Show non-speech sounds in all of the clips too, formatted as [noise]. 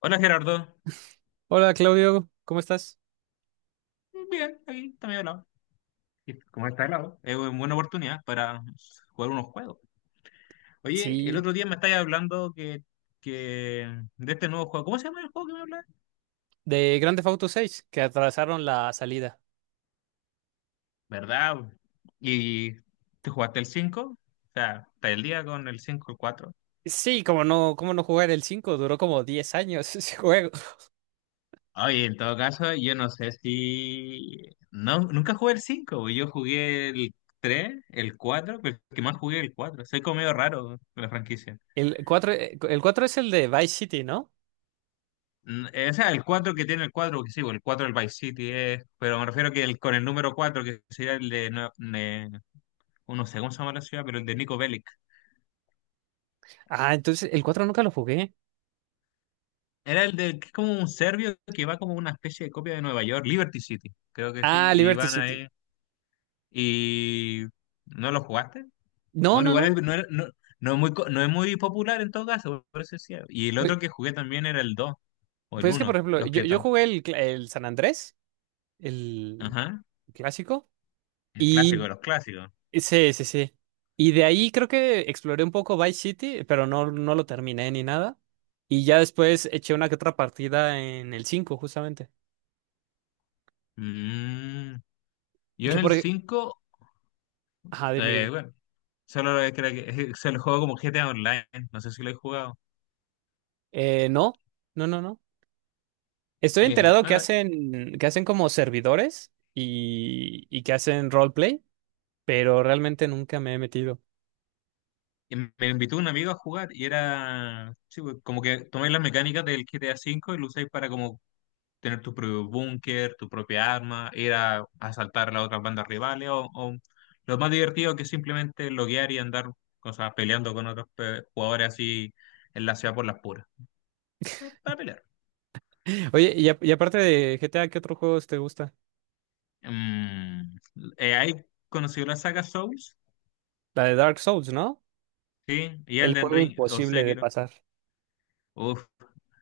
Hola Gerardo, Hola Claudio, ¿cómo estás? bien, aquí también hablado. Y como está hablado, es una buena oportunidad para jugar unos juegos. Oye, el Sí, otro día me estabas hablando que de este nuevo juego. ¿Cómo se llama el juego que me hablas? de Grand Theft Auto 6 que atrasaron la salida. ¿Verdad? ¿Y te jugaste el cinco? O sea, ¿está el día con el 5, el cuatro? Sí, como no, cómo no jugar. El 5 duró como 10 años [laughs] ese juego. Oye, en todo caso, yo no sé si. No, nunca jugué el 5, yo jugué el 3, el 4, pero el que más jugué el 4. Soy como medio raro con la franquicia. El 4 es el de Vice City, ¿no? O sea, el 4 que tiene el 4, que sí, bueno, el 4 del Vice City es, pero me refiero que el, con el número 4 que sería el de, oh, no sé cómo se llama la ciudad, pero el de Nico Bellic. Ah, entonces el 4 nunca lo jugué. Era el de, que es como un serbio que va como una especie de copia de Nueva York, Liberty City, creo que sí, Ah, y Liberty van City. ahí, y ¿no lo jugaste? No, Bueno, no, igual no. No, no, no es muy, no es muy popular en todo caso, por eso decía. Y el Pues, otro que jugué también era el 2 o el pues es que, por uno ejemplo, los que yo están, jugué el San Andrés, el ajá, clásico, el clásico y de los clásicos. sí, sí, sí. Y de ahí creo que exploré un poco Vice City, pero no, no lo terminé ni nada. Y ya después eché una que otra partida en el 5 justamente. Mm. Y Yo en que el por... ej- cinco. Ajá, dime, dime. Bueno, solo lo que creo que [laughs] se lo juego como GTA Online, no sé si lo he jugado. No, no, no, no. Estoy enterado Bueno, que hacen como servidores y que hacen roleplay, pero realmente nunca me he metido. y me invitó un amigo a jugar y era sí, pues, como que tomáis las mecánicas del GTA V y lo usáis para como tener tu propio búnker, tu propia arma, ir a asaltar a las otras bandas rivales o lo más divertido que es simplemente loguear y andar cosas peleando con otros jugadores así en la ciudad por las puras. Para pelear. [laughs] Oye, y aparte de GTA, ¿qué otros juegos te gusta? Mm, ahí conocí la saga Souls, La de Dark Souls, ¿no? sí, y El Elden juego Ring o imposible sé. de pasar. Uf,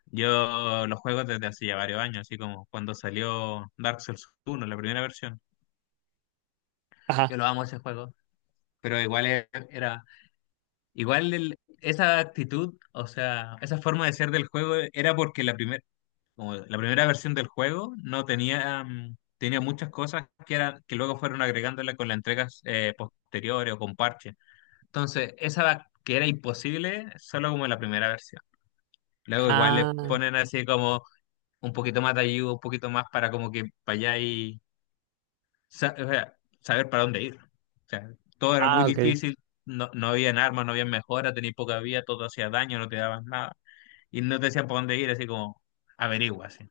yo los juego desde hace ya varios años, así como cuando salió Dark Souls uno, la primera versión. Ajá. Yo lo amo ese juego, pero igual era, igual esa actitud, o sea, esa forma de ser del juego era porque la primera, como la primera versión del juego no tenía, tenía muchas cosas que eran, que luego fueron agregándole con las entregas posteriores o con parches. Entonces, esa que era imposible solo como en la primera versión. Luego igual le Ah, ponen así como un poquito más de ayuda, un poquito más para como que para allá y o sea, saber para dónde ir. O sea, todo era muy ah, ok. difícil, no, no habían armas, no habían mejoras, tenías poca vida, todo hacía daño, no te daban nada. Y no te decían para dónde ir, así como averigua, así.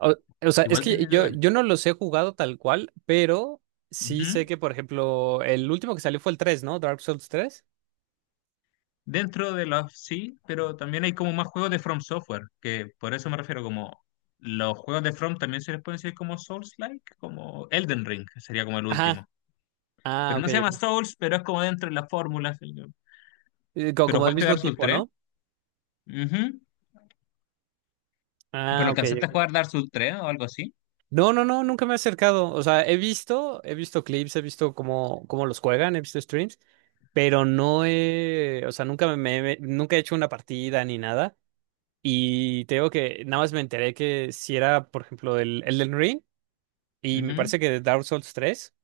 O, o sea, es Igual que tienes yo, lugar. yo no los he jugado tal cual, pero sí Ujú. sé que, por ejemplo, el último que salió fue el 3, ¿no? Dark Souls tres. Dentro de los sí, pero también hay como más juegos de From Software, que por eso me refiero como los juegos de From también se les puede decir como Souls-like, como Elden Ring, que sería como el Ajá. último. Ah, Pero ok, no se llama ok. Souls, pero es como dentro de las fórmulas. Pero Como del jugaste mismo Dark Souls tipo, tres. ¿no? Ujú. Pero Ah, ok. alcanzaste a Ok. jugar Dark Souls tres o algo así. No, no, no, nunca me he acercado. O sea, he visto clips, he visto cómo los juegan, he visto streams, pero o sea, nunca me, me- nunca he hecho una partida ni nada. Y te digo que nada más me enteré que si era, por ejemplo, el Elden Ring y me Ujú. parece que Dark Souls 3.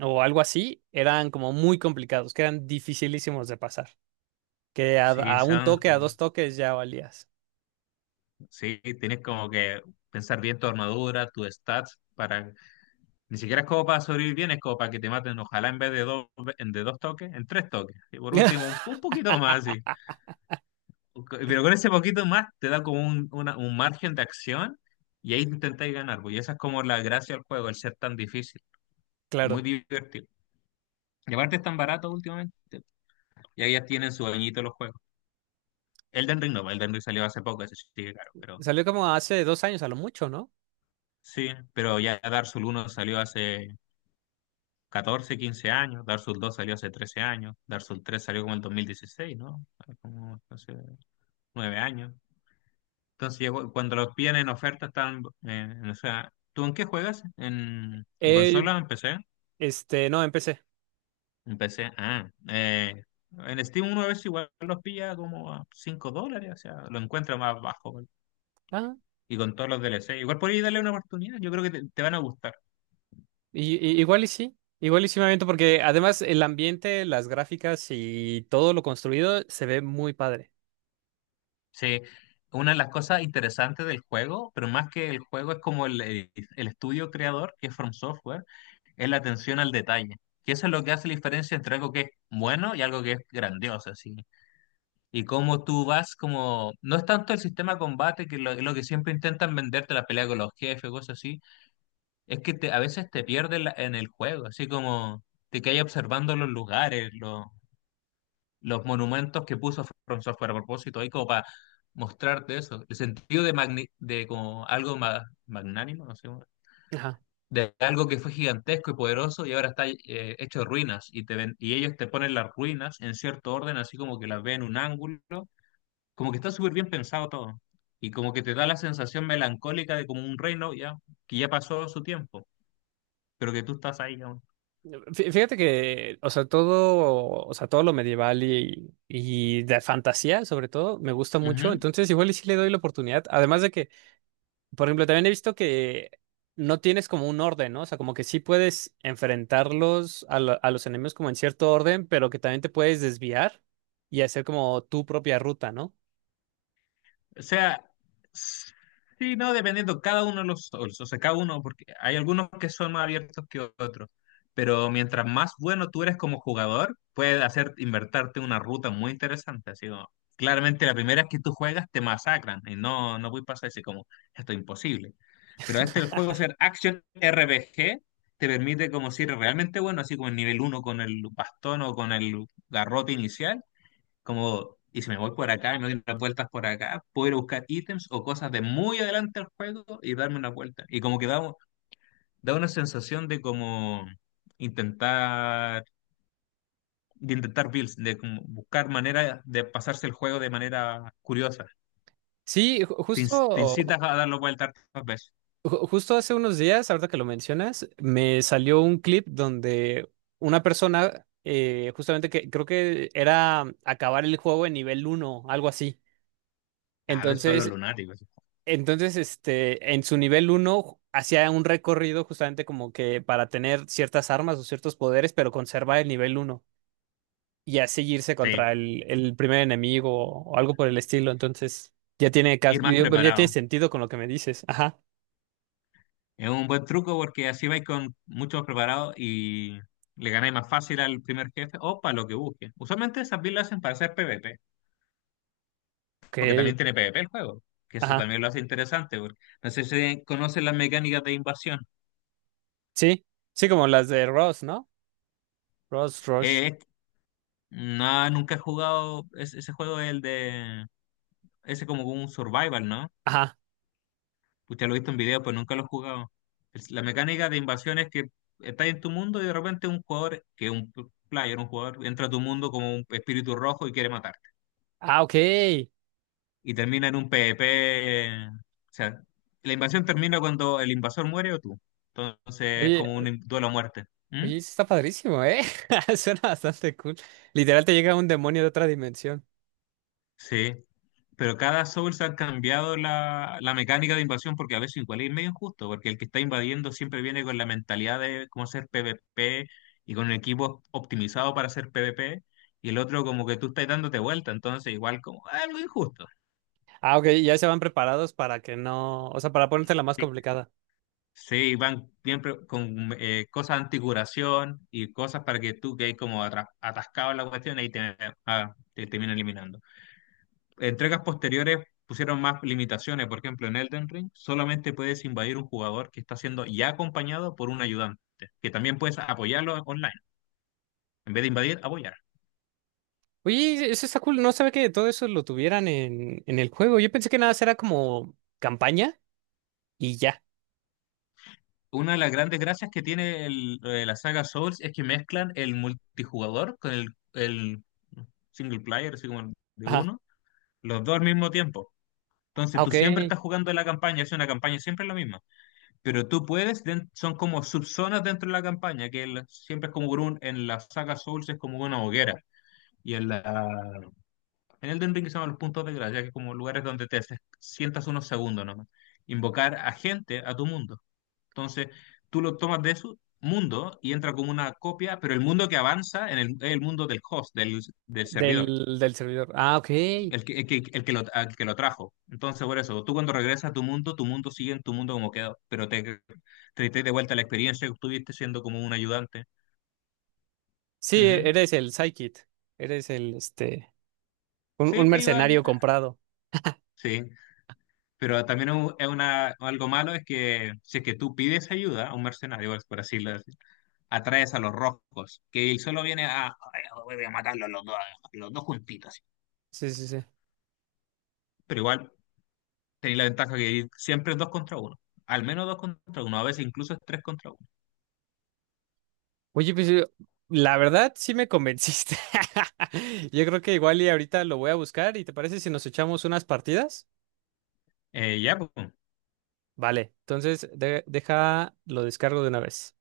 O algo así, eran como muy complicados, que eran dificilísimos de pasar. Que Sí, a un toque, a dos son- toques ya valías. sí, tienes como que pensar bien tu armadura, tus stats, para ni siquiera es como para sobrevivir bien, es como para que te maten, ojalá en vez de dos, en de dos toques, en tres toques. Y por último, un, [laughs] un poquito más, sí. Pero con ese poquito más te da como un margen de acción y ahí intentáis ganar, pues. Y esa es como la gracia del juego, el ser tan difícil, muy Claro. divertido. Y aparte es tan barato últimamente. Y ahí ya tienen su bañito los juegos. Elden Ring no, Elden Ring salió hace poco, ese sí sigue caro, pero Salió como hace dos años a lo mucho, ¿no? sí, pero ya Dark Souls uno salió hace 14 15 años, Dark Souls dos salió hace 13 años, Dark Souls tres salió como en el 2016, ¿no? Como hace 9 años. Entonces, cuando los piden en oferta están, o sea, ¿tú en qué juegas? En Eh, consola o en PC? este, no, empecé. En PC, ah, en Steam uno a veces igual los pilla como a $5, o sea, lo encuentra más bajo. ¿Vale? Ah, Y con todos los DLC, igual podéis darle una oportunidad, yo creo que te van a gustar. Igual y sí. Igual y sí me aviento porque además el ambiente, las gráficas y todo lo construido se ve muy padre. Sí, una de las cosas interesantes del juego, pero más que el juego es como el estudio creador, que es From Software, es la atención al detalle. Que eso es lo que hace la diferencia entre algo que es bueno y algo que es grandioso, así. Y cómo tú vas como. No es tanto el sistema de combate, que lo que siempre intentan venderte la pelea con los jefes, cosas así, es que te, a veces te pierdes en el juego, así como te quedas observando los lugares, los monumentos que puso From Software a propósito ahí como para mostrarte eso, el sentido de, de como algo magnánimo, no sé, Ajá. de algo que fue gigantesco y poderoso y ahora está hecho de ruinas y, te ven, y ellos te ponen las ruinas en cierto orden, así como que las ven en un ángulo, como que está súper bien pensado todo y como que te da la sensación melancólica de como un reino ya que ya pasó su tiempo, pero que tú estás ahí aún. Fíjate que, o sea, todo lo medieval y de fantasía, sobre todo, me gusta mucho. Ujú. Entonces, igual y sí le doy la oportunidad. Además de que, por ejemplo, también he visto que no tienes como un orden, ¿no? O sea, como que sí puedes enfrentarlos a los enemigos como en cierto orden, pero que también te puedes desviar y hacer como tu propia ruta, ¿no? O sea, sí, no, dependiendo cada uno de los Souls, o sea, cada uno, porque hay algunos que son más abiertos que otros, pero mientras más bueno tú eres como jugador, puedes hacer invertarte una ruta muy interesante, así como, claramente la primera vez que tú juegas te masacran y no, no voy a pasar así como, esto es imposible. Pero este el juego ser Action RPG te permite como si eres realmente bueno, así como el nivel uno con el bastón o con el garrote inicial como, y si me voy por acá y me doy unas vueltas por acá, puedo ir a buscar ítems o cosas de muy adelante del juego y darme una vuelta. Y como que da, da una sensación de como intentar, de intentar builds, de como buscar maneras de pasarse el juego de manera curiosa. Te, Justo, inc- te incitas a darlo vueltas tantas veces. Justo hace unos días, ahorita que lo mencionas, me salió un clip donde una persona, justamente, que creo que era acabar el juego en nivel uno, algo así. A ver, son los Entonces, lunáticos. Entonces, este, en su nivel uno hacía un recorrido justamente como que para tener ciertas armas o ciertos poderes, pero conservar el nivel uno y así irse Sí, contra el primer enemigo o algo por el estilo. Entonces, ya tiene ir más pero ya tiene preparado. sentido con lo que me dices. Ajá. Es un buen truco porque así vais con muchos preparados y le ganáis más fácil al primer jefe o para lo que busquen. Usualmente esas builds las hacen para hacer PvP. Porque también Ok. tiene PvP el juego, que eso Ajá. también lo hace interesante, porque no sé si conocen las mecánicas de invasión. Sí. Sí, como las de Ross, ¿no? Ross, Rush. Eh, no, nunca he jugado ese juego, el de. Ese como un survival, ¿no? Ajá. Usted lo he visto en video, pues nunca lo he jugado. La mecánica de invasión es que estás en tu mundo y de repente un jugador, que es un player, un jugador, entra a tu mundo como un espíritu rojo y quiere matarte. Ah, ok. Oye, Y termina en un PvP. O sea, la invasión termina cuando el invasor muere o tú. Entonces es como o- un duelo a muerte. ¿Mm? oye, eso está padrísimo, ¿eh? [laughs] Suena bastante cool. Literal te llega un demonio de otra dimensión. Sí, pero cada Souls han cambiado la mecánica de invasión porque a veces igual es medio injusto, porque el que está invadiendo siempre viene con la mentalidad de cómo hacer PvP y con un equipo optimizado para hacer PvP, y el otro como que tú estás dándote vuelta, entonces igual como algo injusto. Ah, ok, ya se van preparados para que no, o sea, para ponerte la más Sí, complicada. sí, van siempre con cosas anticuración y cosas para que tú que hay como atascado en la cuestión, ahí te, ah, te termina eliminando. Entregas posteriores pusieron más limitaciones. Por ejemplo, en Elden Ring solamente puedes invadir un jugador que está siendo ya acompañado por un ayudante, que también puedes apoyarlo online. En vez de invadir, apoyar. Oye, eso está cool, no sabía que todo eso lo tuvieran en el juego. Yo pensé que nada, era como campaña y ya. Una de las grandes gracias que tiene la saga Souls es que mezclan el multijugador con el single player, así como el de Ajá. uno, los dos al mismo tiempo. Entonces Ah, tú ok, siempre estás jugando la campaña, es una campaña siempre la misma. Pero tú puedes, son como subzonas dentro de la campaña, que siempre es como por un, en la saga Souls es como una hoguera. Y en la, en Elden Ring se llaman los puntos de gracia, que es como lugares donde te sientas unos segundos nomás. Invocar a gente a tu mundo. Entonces, tú lo tomas de su mundo y entra como una copia, pero el mundo que avanza en el, es el mundo del host, del servidor del, del servidor. Ah, ok. el que, el que, el que lo, al que lo trajo. Entonces, por eso, tú cuando regresas a tu mundo sigue en tu mundo como quedó, pero te traes de vuelta la experiencia que tuviste siendo como un ayudante. Sí, e-, Ujú. eres el Psykit, eres el, este, Sí, un que ayuda, mercenario comprado. sí, pero también es una, algo malo es que si es que tú pides ayuda a un mercenario, por así lo decir, atraes a los rojos, que él solo viene a, "Ay, no, voy a matarlos los dos juntitos". Así. Sí, sí, sí. Pero igual tenéis la ventaja que siempre es dos contra uno, al menos dos contra uno, a veces incluso es tres contra uno. Oye, pues la verdad sí me convenciste. [laughs] Yo creo que igual y ahorita lo voy a buscar y ¿te parece si nos echamos unas partidas? Ya, pues. Vale, entonces deja, lo descargo de una vez.